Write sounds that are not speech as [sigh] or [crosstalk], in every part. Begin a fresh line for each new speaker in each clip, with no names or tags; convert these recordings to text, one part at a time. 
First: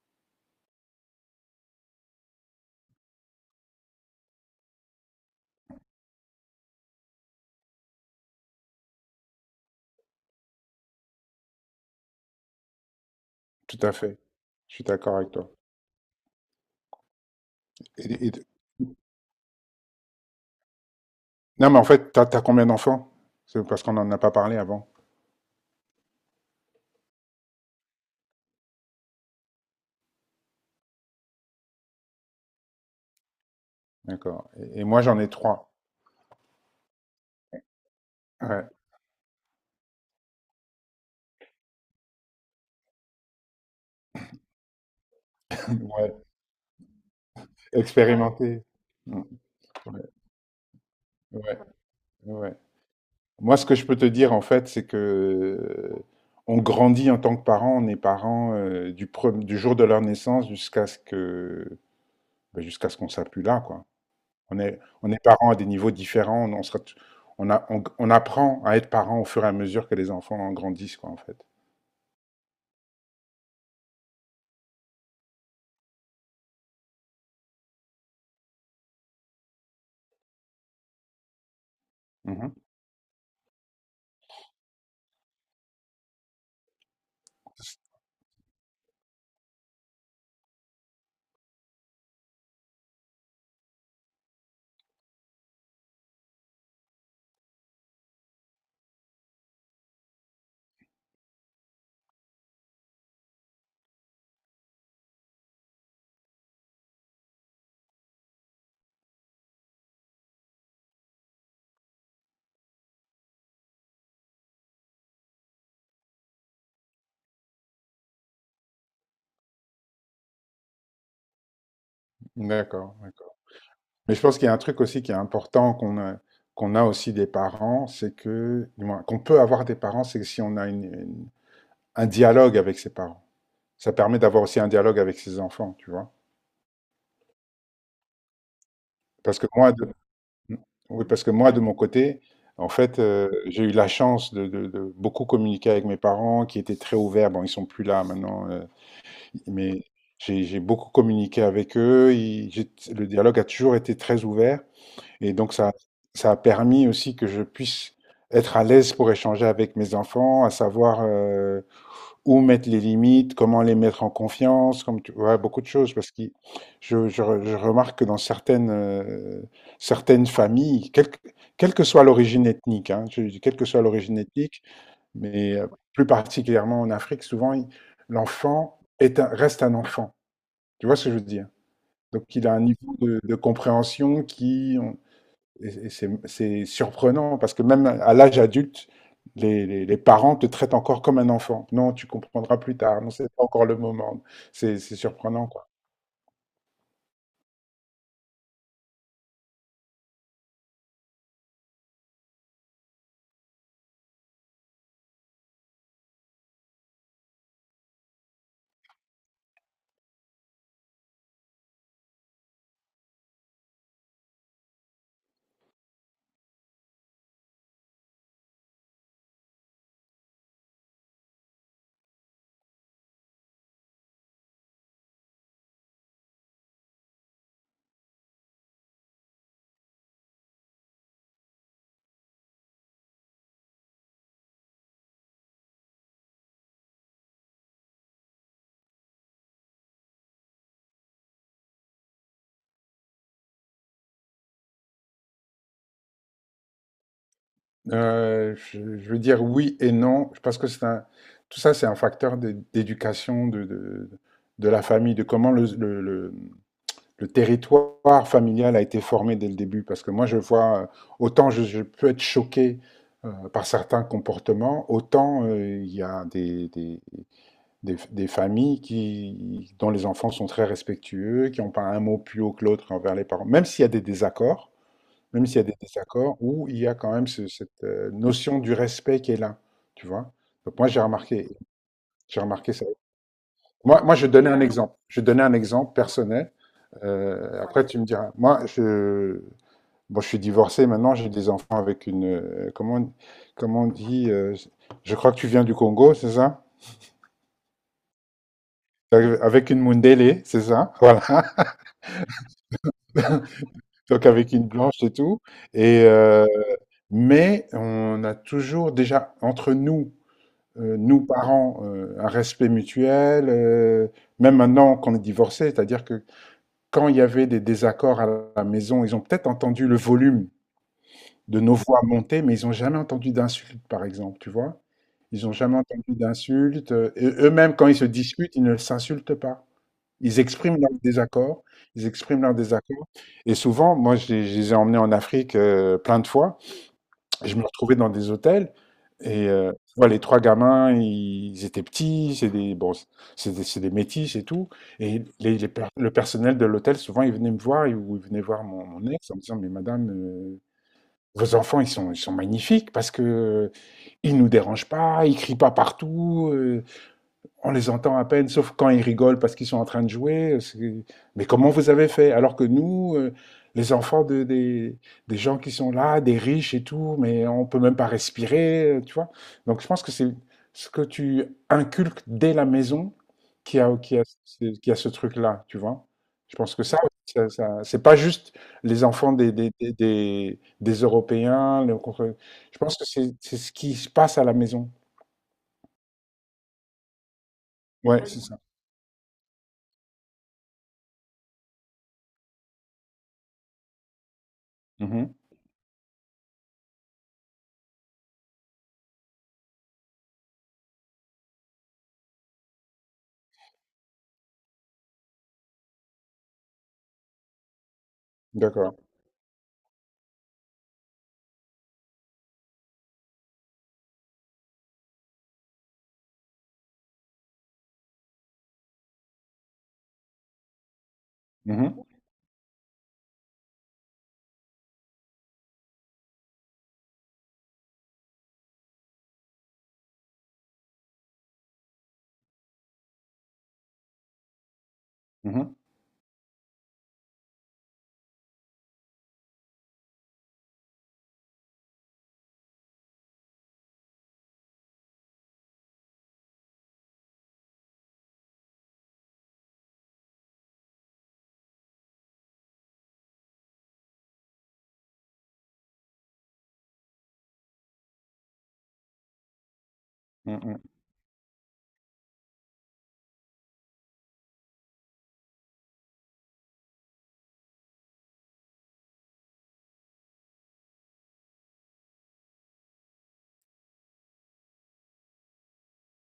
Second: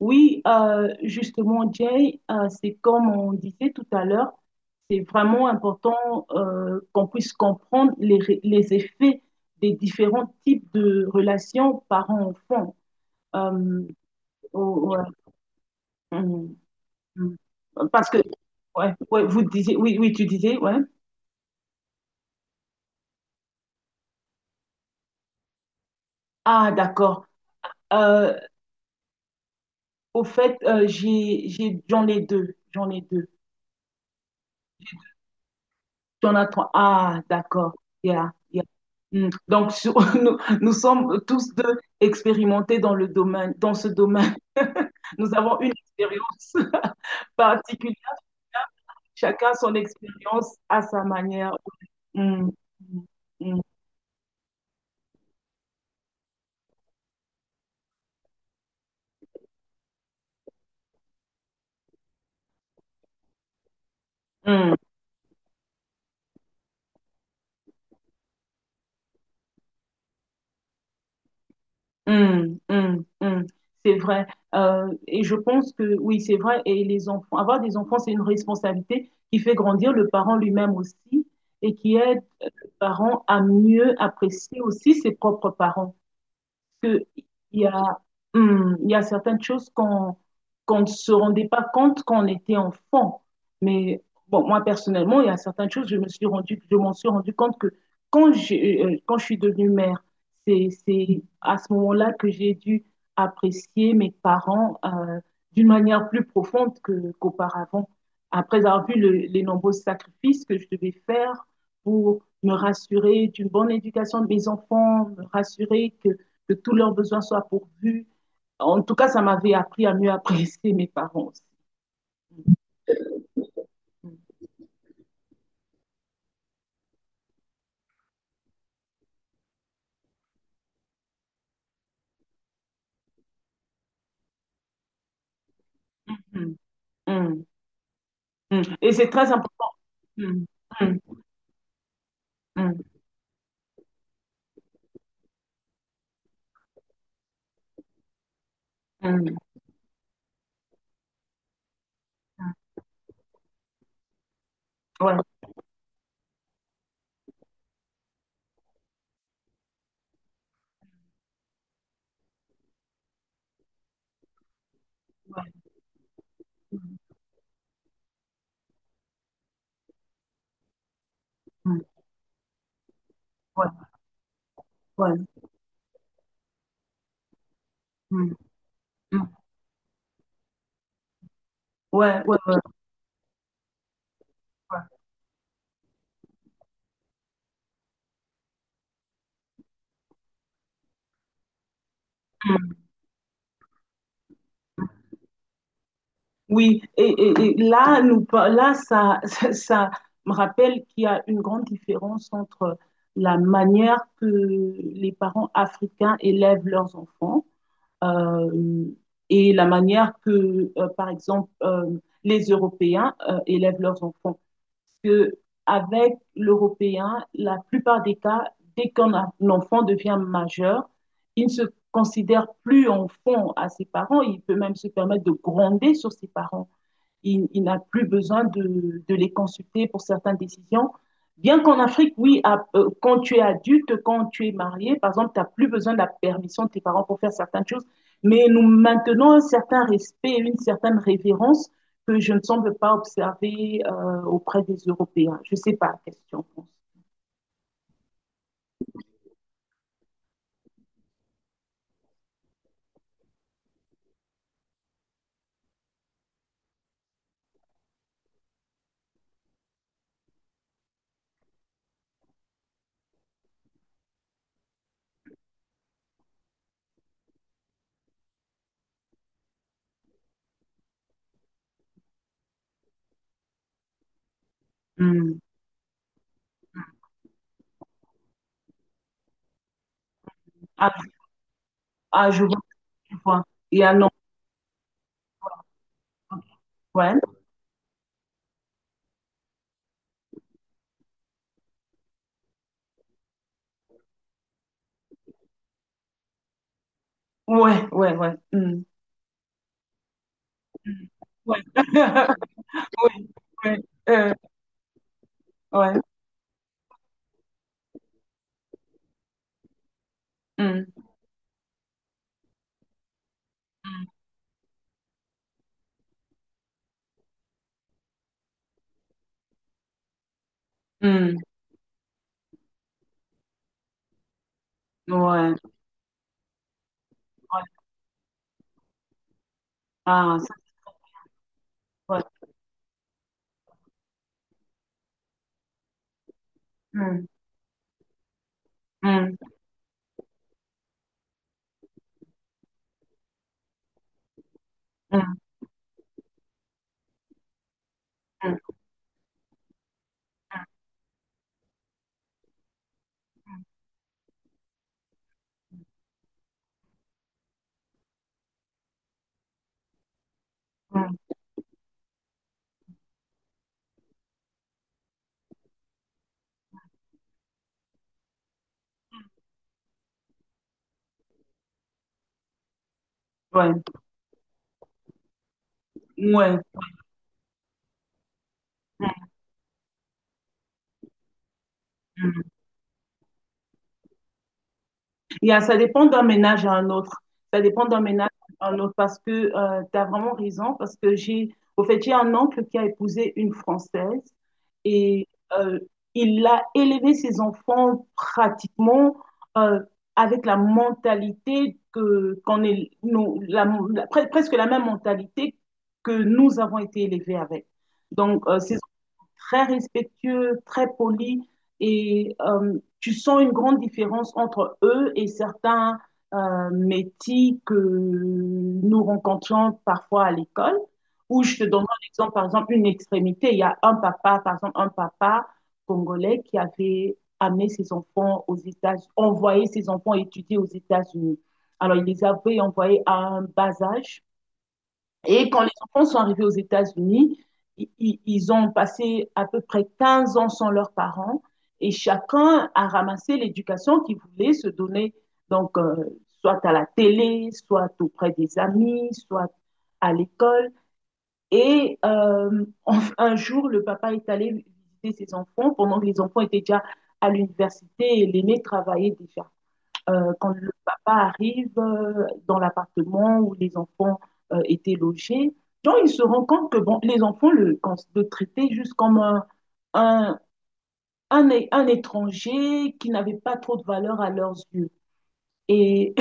Oui, justement, Jay, c'est comme on disait tout à l'heure, c'est vraiment important qu'on puisse comprendre les effets des différents types de relations parents-enfants.
Tout
Euh,
à fait. Je suis
oh, ouais.
d'accord avec toi.
Hum, hum. Parce que,
Et- et-
ouais, ouais, vous disiez, oui, oui, tu disais, ouais.
non, mais en fait, t'as combien d'enfants? C'est parce qu'on n'en a pas parlé avant.
Ah, d'accord. Euh, Au fait, j'en ai deux, j'en ai deux.
D'accord. Et moi, j'en ai trois.
Jonathan, ah, d'accord. Yeah, yeah.
Ouais.
Mm. Donc, [laughs] nous sommes tous deux expérimentés dans le domaine, dans ce domaine. [laughs] Nous avons une
[laughs] Ouais.
expérience [laughs] particulière.
Expérimenté. Mm.
Chacun son
Ouais.
expérience à sa manière.
Ouais.
Mm,
Ouais.
mm,
Moi,
mm,
ce que je peux te dire, en fait, c'est que on grandit en tant que parents, on est parents du jour de leur naissance jusqu'à ce que, ben, jusqu'à ce qu'on s'appuie là, quoi. On
mm.
est, on est parents à des niveaux différents. On sera t- on a- on- on apprend à être parent au fur et à mesure que les enfants en grandissent, quoi, en fait.
Hum, hum, hum. C'est vrai. Et je pense que oui, c'est vrai. Et les enfants, avoir des enfants, c'est une responsabilité qui fait grandir le parent lui-même aussi et qui aide
Mhm.
le parent à mieux apprécier aussi ses propres parents que il y a, il y a certaines choses qu'on ne se rendait pas compte quand on était enfant. Mais bon, moi personnellement, il y a certaines choses, je m'en suis rendu compte que quand je suis devenue mère, c'est à ce moment-là que j'ai dû apprécier mes parents d'une manière plus profonde qu'auparavant. Après avoir vu les nombreux sacrifices que je devais faire pour me rassurer d'une bonne éducation de mes enfants, me rassurer que tous leurs besoins soient pourvus. En tout cas, ça m'avait appris à mieux apprécier mes parents aussi.
D'accord, d'accord. Mais je pense qu'il y a un truc aussi qui est important qu'on a aussi des parents, c'est que, du moins, qu'on peut avoir des parents, c'est que si on a un dialogue avec ses parents. Ça permet d'avoir aussi un dialogue avec ses enfants, tu vois.
Mhm. Mhm. Mhm. Et c'est très
Parce que
important.
moi, de,
Mhm.
mmh, Oui, parce que moi, de mon côté, en
Mhm.
fait, j'ai eu la chance de beaucoup communiquer avec mes parents qui étaient très ouverts. Bon, ils sont plus là maintenant.
Mhm.
Mais j'ai beaucoup communiqué avec eux,
Mhm.
le dialogue a toujours été très ouvert
Ouais.
et donc ça a permis aussi que je puisse être à l'aise pour échanger avec mes enfants, à savoir où mettre les limites, comment les mettre en confiance, comme tu vois,
Ouais.
beaucoup de choses parce que je remarque que dans certaines, certaines familles, quelle
Mhm.
que soit l'origine ethnique, hein, je dis quelle que
Ouais.
soit l'origine ethnique,
Ouais.
mais plus particulièrement en Afrique, souvent
Mhm.
l'enfant
Mhm.
reste un enfant. Tu vois ce que je veux dire?
Ouais.
Donc
Ouais.
il
Ouais.
a un niveau de compréhension qui,
Ouais.
et c'est surprenant parce que même à l'âge adulte, les parents te traitent encore comme un enfant. Non, tu comprendras plus
Mhm.
tard. Non, c'est pas encore le moment. C'est surprenant, quoi.
Oui, et là, là ça, [laughs] ça me rappelle qu'il y a une grande différence entre la manière que les parents africains élèvent leurs enfants euh, et la manière que, par exemple, les Européens élèvent leurs enfants. Parce que avec l'Européen, la plupart des cas, dès un enfant devient majeur, il ne se considère plus enfant à ses parents. Il peut même se permettre de gronder sur ses parents. Il n'a plus besoin de les consulter pour certaines décisions. Bien qu'en Afrique, oui, quand tu es adulte, quand tu es marié, par exemple, tu n'as plus besoin de la permission de tes parents pour faire certaines choses, mais nous maintenons un certain respect, une certaine révérence que je ne semble pas observer auprès des Européens. Je ne sais pas, question.
Je veux dire oui et non. Je pense que tout ça, c'est un facteur d'éducation de la famille, de comment le territoire familial a été formé dès le début. Parce que moi, je vois, autant je peux être choqué par certains comportements, autant il y a des familles qui, dont les enfants sont très respectueux, qui n'ont pas un mot plus haut que l'autre envers les parents, même s'il y a des désaccords,
Mm.
même s'il y a des désaccords, où il y a quand même cette notion du respect qui est là, tu vois. Donc moi,
Ah, ah,
j'ai
je vois,
remarqué ça.
tu vois. Et à
Moi,
non,
moi, je donnais un exemple. Je donnais un exemple personnel.
ouais,
Après tu me diras. Moi, je bon, je suis divorcé maintenant, j'ai des enfants avec une, comment on dit? Je crois que tu viens du Congo, c'est ça?
ouais, ouais, ouais. Mm.
Avec une Mundélé, c'est ça? [laughs] Voilà,
Ouais. [laughs] Ouais, ouais,
donc
euh,
avec une blanche et tout
ouais.
et mais on a toujours déjà entre nous, nous parents, un respect mutuel,
Mm.
même maintenant qu'on est divorcés, c'est-à-dire que quand il y avait des désaccords à la maison, ils ont peut-être entendu le volume
Mmh.
de nos voix monter, mais ils ont jamais entendu d'insultes, par exemple, tu vois? Ils ont
Ouais,
jamais entendu d'insultes. Et
ouais.
eux-mêmes, quand ils se disputent, ils ne s'insultent pas.
Ah,
Ils
ça,
expriment leur désaccord. Ils
ouais.
expriment leur désaccord. Et souvent, moi, je les ai emmenés en Afrique plein de fois.
Mmh.
Je me retrouvais dans des hôtels
Mmh.
et tu vois, les trois gamins, ils étaient petits, bon, c'est des métis et tout. Et
Mmh.
le personnel de l'hôtel, souvent, ils venaient me voir, ou ils venaient voir
Mmh.
mon ex en me disant, mais madame, vos enfants, ils sont magnifiques parce que ils nous dérangent pas, ils crient pas partout, on les entend à peine, sauf quand ils rigolent parce qu'ils sont en train de jouer.
Mmh.
Mais comment vous avez fait? Alors que nous, les enfants des gens qui sont là, des riches et tout, mais on peut même pas respirer, tu vois. Donc je pense que c'est ce que tu inculques dès la maison
Ouais.
qui a ce truc-là, tu vois. Je
Ouais.
pense que ça, c'est pas juste les
Mmh.
enfants des Européens. le- contre-
Mmh.
je pense que c'est ce qui se passe à la maison.
Ça dépend d'un ménage à un autre. Ça dépend d'un
Ouais,
ménage
c'est ça.
à un autre parce que tu as vraiment raison. Parce que au fait, j'ai un oncle qui a épousé une Française et
Mhm.
euh, il a élevé ses enfants pratiquement euh, avec la mentalité qu'on est, nous, presque la même mentalité que nous avons été élevés avec. Donc, ses
D'accord.
très respectueux, très polis. Et tu sens une grande différence entre eux et certains métis que nous rencontrons parfois à l'école, où je te donne
Mhm.
un exemple, par exemple, une extrémité. Il y a un papa, par exemple, un papa congolais qui avait amené ses enfants aux États-Unis, envoyé ses enfants étudier aux États-Unis. Alors, il les avait envoyés à un bas âge et quand les
Mhm,
enfants sont arrivés aux États-Unis, ils ont passé à peu près 15 ans sans leurs parents et chacun a ramassé l'éducation qu'il voulait se donner. Donc, soit à la télé, soit auprès des amis, soit à l'école. Et un jour, le papa est allé visiter ses enfants pendant que les enfants étaient déjà à l'université et l'aîné travaillait déjà. Quand le
mhm,
papa arrive dans l'appartement où les enfants étaient logés, donc il se rend compte que bon, les enfants le traitaient juste comme un, un étranger qui n'avait pas trop de valeur à leurs yeux. Et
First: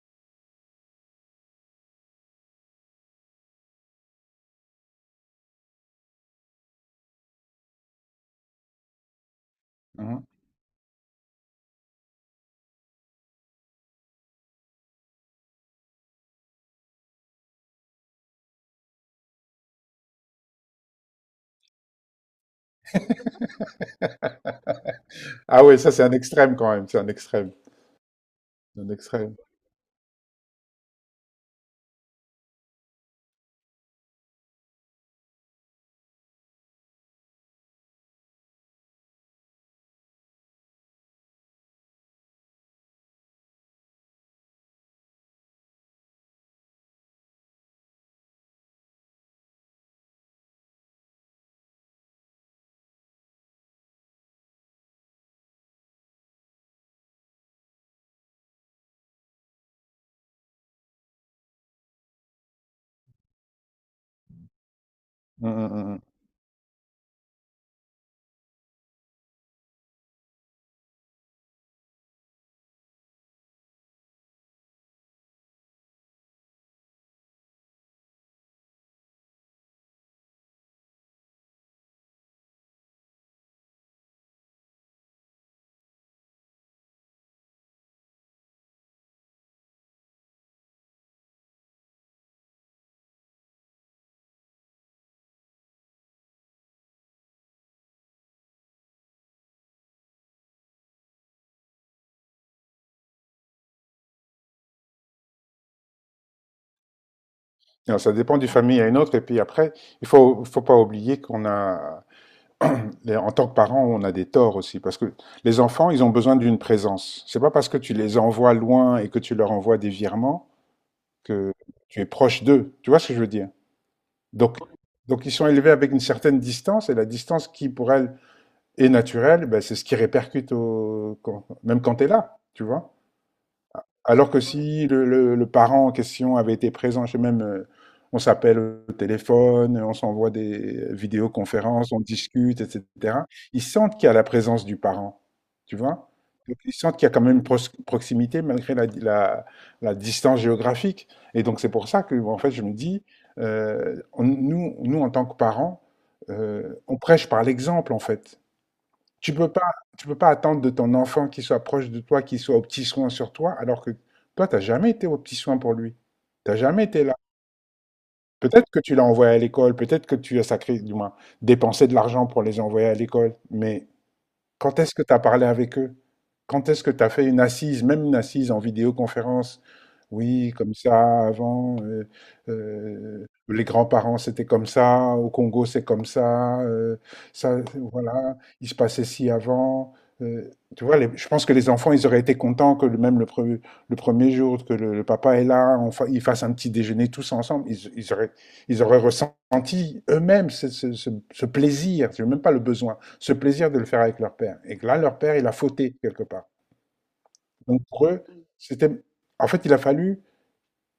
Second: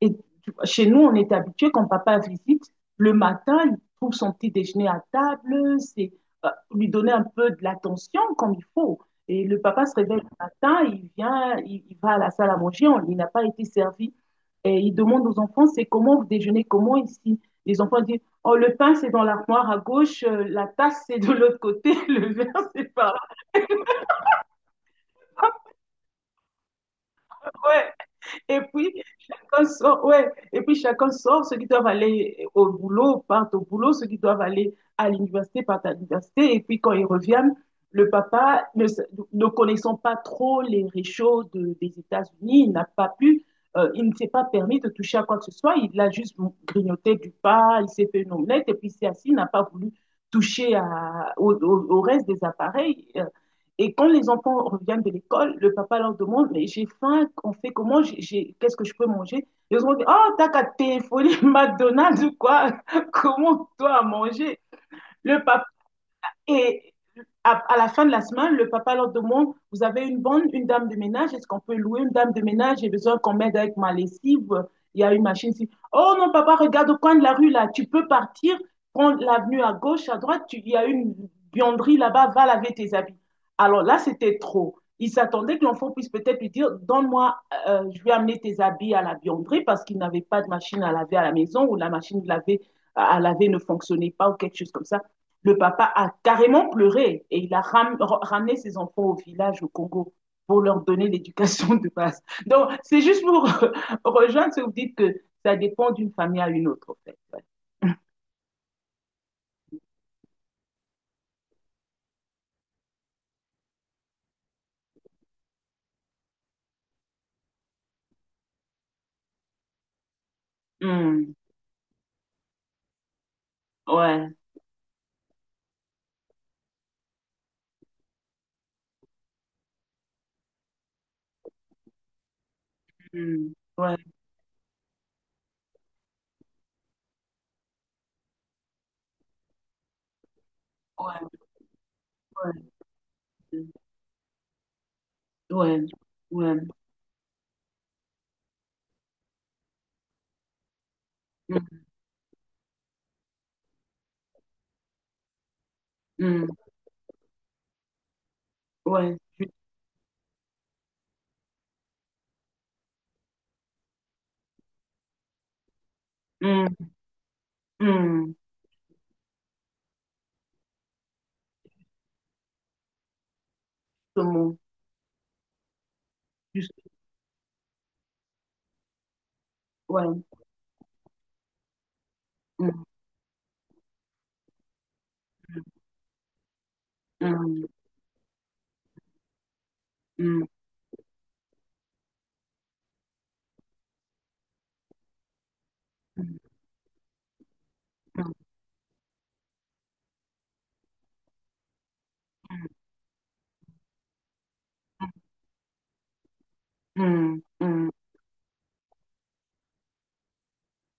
et chez nous, on est habitué quand papa visite, le matin, il trouve son petit déjeuner à table, c'est euh, lui donner un peu de l'attention comme il faut. Et le papa se réveille
mhm.
le matin, il vient, il va à la salle à manger, il n'a pas été servi. Et il demande aux enfants, c'est comment vous déjeunez, comment ici? Les enfants disent, oh, le pain, c'est dans l'armoire à gauche, la tasse, c'est de l'autre côté, [laughs] le verre, c'est par là.
[laughs] Ah oui, ça c'est un extrême quand même, c'est un extrême,
Ouais. Et
un
puis,
extrême.
chacun sort, ouais. Et puis chacun sort, ceux qui doivent aller au boulot partent au boulot, ceux qui doivent aller à l'université partent à l'université. Et puis quand ils reviennent, le papa, ne connaissant pas trop les réchauds des États-Unis, il n'a pas pu, il ne s'est pas permis de toucher à quoi que ce soit. Il a juste grignoté du pain, il s'est fait une omelette et puis il s'est assis, il n'a pas voulu toucher au reste des appareils. Et quand les enfants reviennent de l'école, le papa leur demande, mais j'ai faim, on fait comment, qu'est-ce que je peux manger? Ils ont dit, oh, t'as qu'à téléphoner [laughs] McDonald's ou quoi? Comment toi à manger? Le
Mm,
papa.
mm, mm, mm.
Et à la fin de la semaine, le papa leur demande, vous avez une bonne, une dame de ménage, est-ce qu'on peut louer une dame de ménage? J'ai besoin qu'on m'aide avec ma lessive. Il y a une machine ici. Oh non, papa, regarde au coin de la rue là, tu peux partir, prendre l'avenue à gauche, à droite, il y a une buanderie là-bas, va laver tes habits. Alors là, c'était trop. Il s'attendait que l'enfant puisse peut-être lui dire, donne-moi, je vais amener tes habits à la buanderie parce qu'il n'avait pas de machine à laver à la maison ou la machine de laver à laver ne fonctionnait pas ou quelque chose comme ça. Le papa a carrément pleuré et il a ramené ses enfants au village au Congo pour leur donner l'éducation de base. Donc, c'est juste pour [laughs] rejoindre ce que vous dites que ça dépend d'une famille à une autre, en fait. Ouais.
Non, ça dépend d'une famille à une autre, et puis après, faut pas oublier qu'on a, [clears throat] en tant que parents, on a des torts aussi, parce que les enfants, ils ont besoin d'une présence. C'est pas parce que tu les envoies loin et que tu leur envoies des virements
Hmm.
que tu es proche d'eux. Tu vois ce que je veux dire?
Ouais.
Donc, donc, ils sont élevés avec une certaine distance, et la distance qui, pour elles, et naturel, ben, c'est ce qui répercute au, même quand tu es là, tu vois.
Hmm. Ouais.
Alors que si le parent en question avait été présent, je sais même, on s'appelle au téléphone, on s'envoie des
Ouais.
vidéoconférences, on discute, etc. Ils
Ouais.
sentent qu'il y a la présence du parent, tu
Ouais.
vois. Donc,
Ouais.
ils sentent qu'il y a quand même une proximité malgré la distance géographique. Et donc c'est
Hmm.
pour ça que, en fait, je me dis, nous, en tant que parents,
Hmm.
on prêche par l'exemple, en fait.
Ouais.
Tu peux pas, tu peux pas attendre de ton enfant qu'il soit proche de toi, qu'il soit au petit soin sur toi, alors que toi, t'as jamais été au petit soin pour lui. T'as
Hmm.
jamais été là.
Hmm.
Peut-être que tu l'as envoyé à l'école, peut-être que tu as sacré, du moins, dépensé de l'argent pour les envoyer à l'école, mais
Justement.
quand est-ce que tu as parlé avec eux? Quand
Juste.
est-ce que tu as fait une assise, même une assise en vidéoconférence?
Ouais.
Oui, comme ça, avant,
Mm,
les grands-parents, c'était comme ça, au Congo, c'est comme ça, ça,
mm,
voilà, il se passait ci avant.
mm,
Euh, Tu vois, je pense que les enfants, ils auraient été contents que même le premier jour, que le papa est là, ils
mm,
fassent un petit déjeuner tous ensemble. Ils auraient ressenti eux-mêmes ce plaisir, c'est même pas le besoin ce plaisir de le faire avec leur père. Et que là, leur père, il a fauté quelque part.
mm, mm,
Donc
mm,
pour eux, c'était. En fait, il a fallu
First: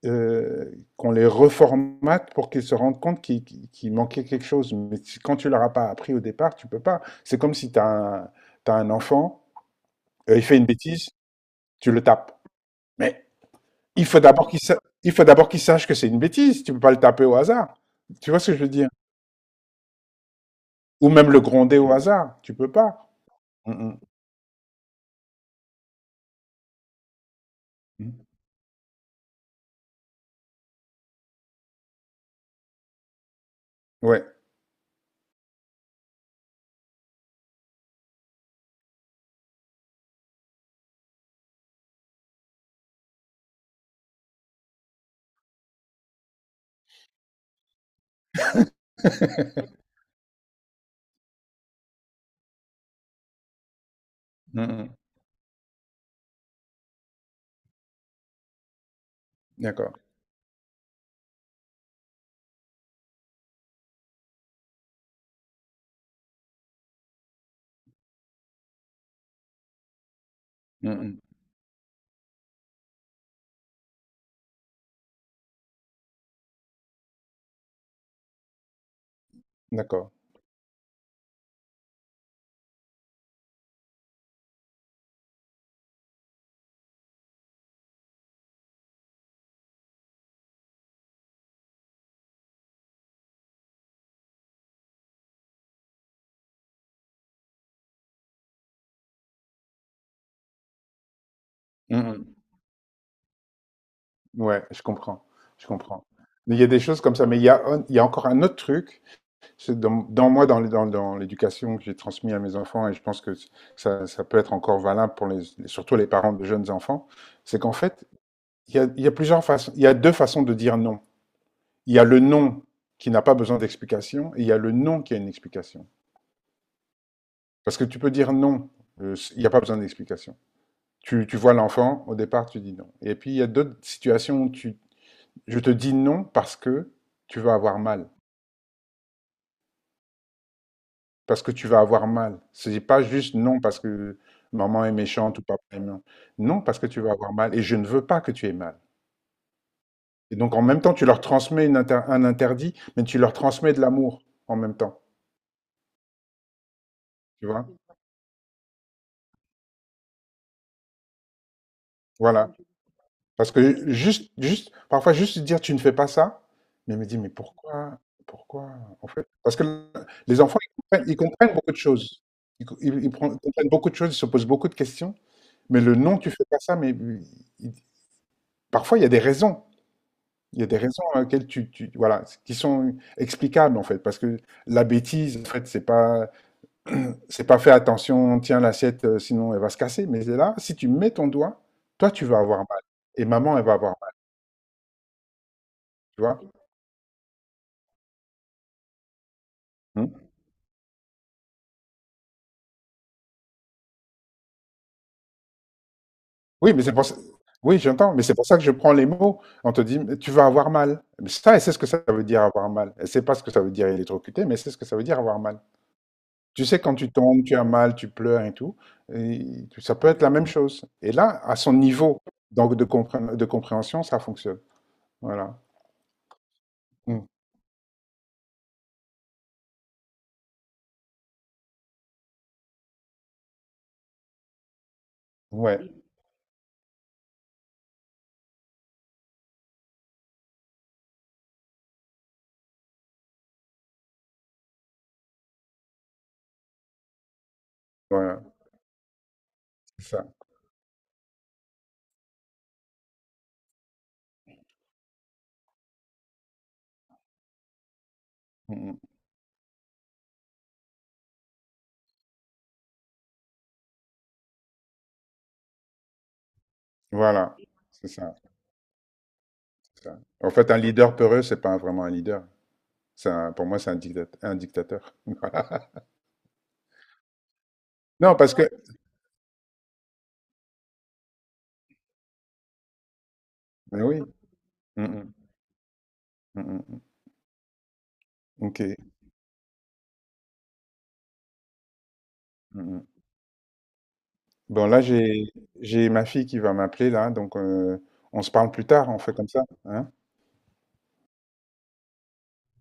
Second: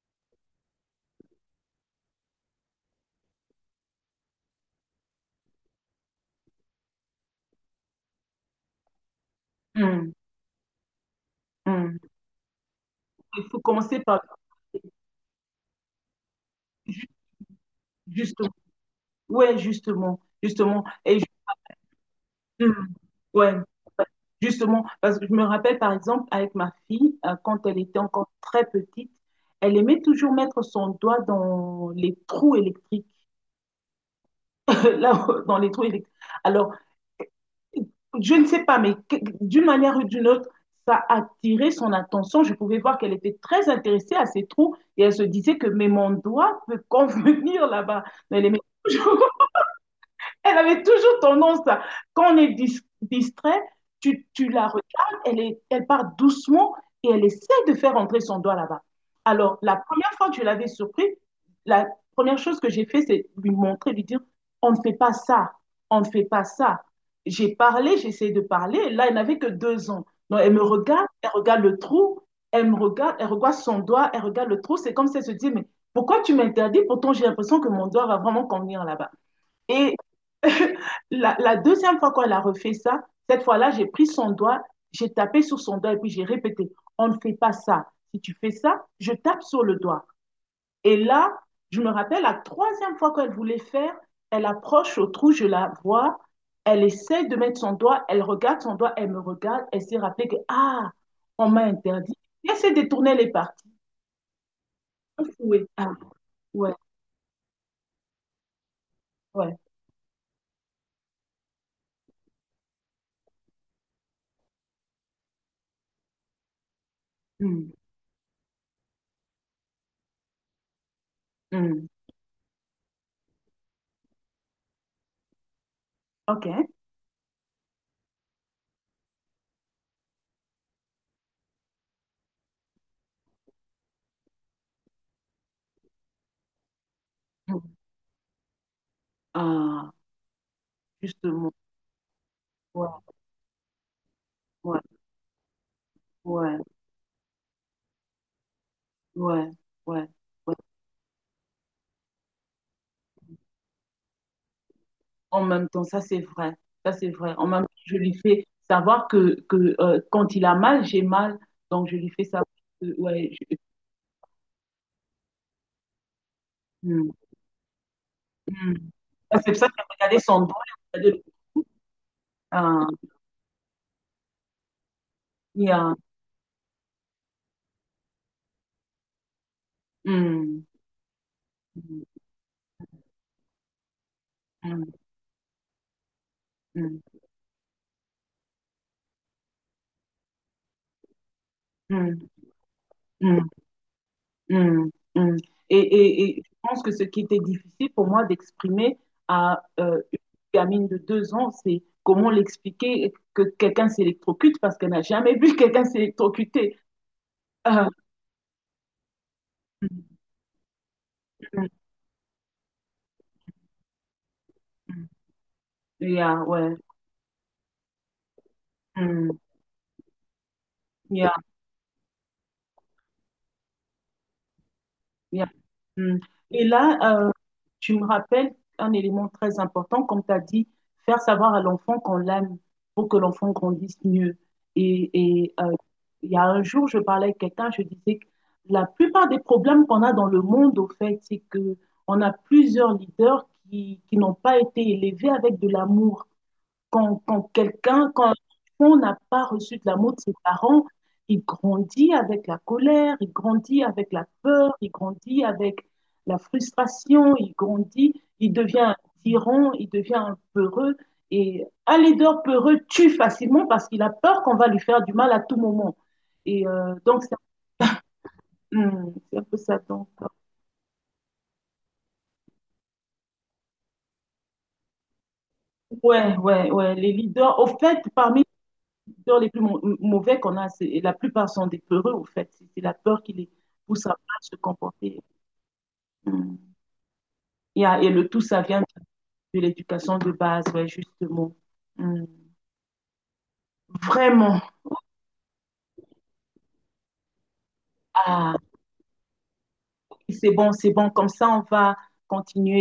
qu'on les reformate pour qu'ils se rendent compte qu'il manquait quelque chose. Mais quand tu leur as pas appris au départ, tu peux pas. C'est comme si tu as, un t'as un enfant,
mm,
il fait une bêtise, tu
mm.
le tapes. Mais
Il faut commencer
il faut
par
d'abord qu'il sa- il faut d'abord qu'il sache que c'est une bêtise. Tu peux pas le taper au hasard. Tu vois
justement,
ce que je veux dire?
ouais, justement, justement,
Ou même le gronder au hasard. Tu peux
mm,
pas.
ouais,
Mm,
justement, parce que je me rappelle par exemple avec ma fille quand elle était
mm, mm.
encore très petite, elle aimait toujours mettre son doigt dans les trous électriques,
Ouais.
[laughs] là, dans les trous électriques. Alors je ne sais pas, mais d'une manière ou d'une autre, ça attirait son attention. Je pouvais voir qu'elle était très intéressée à ces trous et elle se disait que mais mon doigt peut convenir là-bas. Mais toujours
[laughs]
elle avait toujours tendance à, quand on est distrait, tu
Mm,
la
mm.
regardes, elle part doucement et elle essaie de faire entrer son doigt là-bas. Alors, la
D'accord.
première fois que je l'avais surpris, la première chose que j'ai fait, c'est lui montrer, lui dire, on ne fait pas ça, on ne fait pas ça. J'ai parlé, j'ai essayé de parler. Là, elle n'avait que 2 ans. Donc, elle me
Mmh
regarde,
mh.
elle regarde le trou, elle me regarde, elle regarde son doigt, elle regarde le trou. C'est comme si elle se dit, mais pourquoi tu m'interdis? Pourtant, j'ai l'impression que mon doigt va vraiment convenir là-bas. Et
D'accord.
[laughs] la deuxième fois qu'elle a refait ça, cette fois-là, j'ai pris son doigt, j'ai tapé sur son doigt et puis j'ai répété, on ne fait pas ça. Si tu fais ça, je tape sur le doigt. Et là, je me rappelle, la troisième fois qu'elle voulait faire, elle approche au trou, je la vois, elle essaie de mettre son doigt, elle regarde son doigt, elle me regarde, elle s'est rappelée que, ah, on m'a
Mmh
interdit.
mh.
Elle s'est détournée les parties.
Ouais, je comprends,
Oui,
je
ah,
comprends. Mais il y a
ouais,
des choses comme ça, mais il y a encore un autre truc,
ouais.
c'est dans moi, dans le dans dans l'éducation que j'ai transmis à mes enfants et je pense que ça peut être encore valable pour les surtout les parents de jeunes enfants, c'est
Hmm,
qu'en fait, il y a 2 façons de dire non.
hmm.
Il y a le «non» qui n'a pas besoin d'explication et il y a le «non» qui a une explication.
OK.
Parce que tu peux dire «non», il n'y a pas besoin d'explication. Tu vois l'enfant, au départ, tu dis «non» et puis il y a d'autres situations où tu Je te dis non parce que tu vas
Hmm.
avoir mal.
Ah,
Parce que
justement.
tu vas avoir mal. Ce n'est
Ouais.
pas juste non parce que
Ouais,
maman est méchante ou papa est méchant.
ouais,
Non parce que tu vas avoir mal et je ne veux pas que tu aies mal.
ouais, ouais,
Et donc
ouais.
en même temps, tu leur transmets un interdit, mais tu leur transmets de l'amour en même temps.
En même temps, ça c'est vrai, ça c'est vrai.
Tu
En même
vois?
temps, je lui fais savoir que quand il a mal, j'ai mal. Donc je lui fais savoir
Voilà.
que, ouais,
Parce que juste, juste, parfois juste dire tu ne fais pas ça, mais elle me
Hmm,
dit mais pourquoi? Pourquoi?
hmm.
En fait,
Ah, c'est
parce
pour ça qu'il a
que
regardé
les
son doigt,
enfants,
il a
ils
regardé
comprennent beaucoup de choses. Ils, co-
Ah,
ils- ils pren- comprennent beaucoup de choses, ils se posent beaucoup de questions.
il y
Mais
a-
le non, tu fais pas ça, mais il- parfois il y a des raisons. Il y
Hmm,
a des raisons à laquelle
hmm,
voilà, qui sont explicables en fait, parce que la bêtise, en fait, c'est pas,
hmm,
fait attention, tiens l'assiette, sinon elle va se casser. Mais là, si tu mets ton doigt,
hmm,
toi tu
hmm,
vas avoir mal, et
hmm.
maman elle va avoir mal,
Mm, mm. Et,
tu
et,
vois.
et je pense que ce qui était difficile pour moi d'exprimer à une
Hmm.
gamine de 2 ans, c'est comment l'expliquer que quelqu'un s'électrocute parce qu'elle n'a jamais vu [laughs] quelqu'un
Oui,
s'électrocuter.
mais c'est pour ça. Oui,
Euh,
j'entends, mais c'est pour ça que je prends les mots. On te dit, mais
mm,
tu vas avoir mal. Mais ça, elle
mm,
sait ce que ça veut dire avoir mal. Elle sait pas ce que ça veut dire électrocuté, mais elle sait ce que ça veut
mm.
dire avoir mal.
Yeah,
Tu
ouais.
sais, quand tu tombes, tu as mal, tu pleures et tout,
Mm,
et ça peut être la même chose. Et
yeah,
là, à son niveau donc de compréhension, ça fonctionne.
yeah,
Voilà.
mm. Et là,
Mm.
tu me rappelles un élément très important, comme tu as dit, faire savoir à l'enfant qu'on l'aime pour que l'enfant grandisse mieux. Et, et, euh,
Ouais,
il y a un jour, je parlais avec quelqu'un, je disais que la plupart des problèmes qu'on a dans le monde, au fait, c'est que on a plusieurs leaders qui n'ont pas été élevés avec de l'amour. Quand
voilà,
on n'a pas reçu de
c'est
l'amour de
ça.
ses parents, il grandit avec la colère, il grandit avec la peur, il grandit avec la frustration, il grandit, il devient
Mm,
un
mm.
tyran, il devient un peureux. Et un leader peureux tue facilement parce qu'il a peur qu'on va lui faire du mal à tout moment. Et donc,
Voilà, c'est ça,
c'est un peu ça.
c'est
Donc,
ça. En fait, un leader peureux, c'est pas vraiment un leader. Pour moi, c'est un dictateur. [laughs] Voilà.
ouais, ouais, ouais. Les leaders, au fait,
Non,
parmi
parce que...
peurs les plus mauvais qu'on a, et la plupart sont des peureux, au fait. C'est la peur qui les
Mais
pousse à
oui.
se
Mm,
comporter.
mm, mm,
Mm.
mm, mm.
Et le tout, ça vient
Ok.
de l'éducation de base, ouais, justement. Mm.
Mm, mm.
Vraiment.
Bon, là, j'ai ma fille qui va m'appeler, là, donc on se
Ah,
parle plus tard, on fait comme ça. Hein.
c'est bon, comme ça, on va continuer.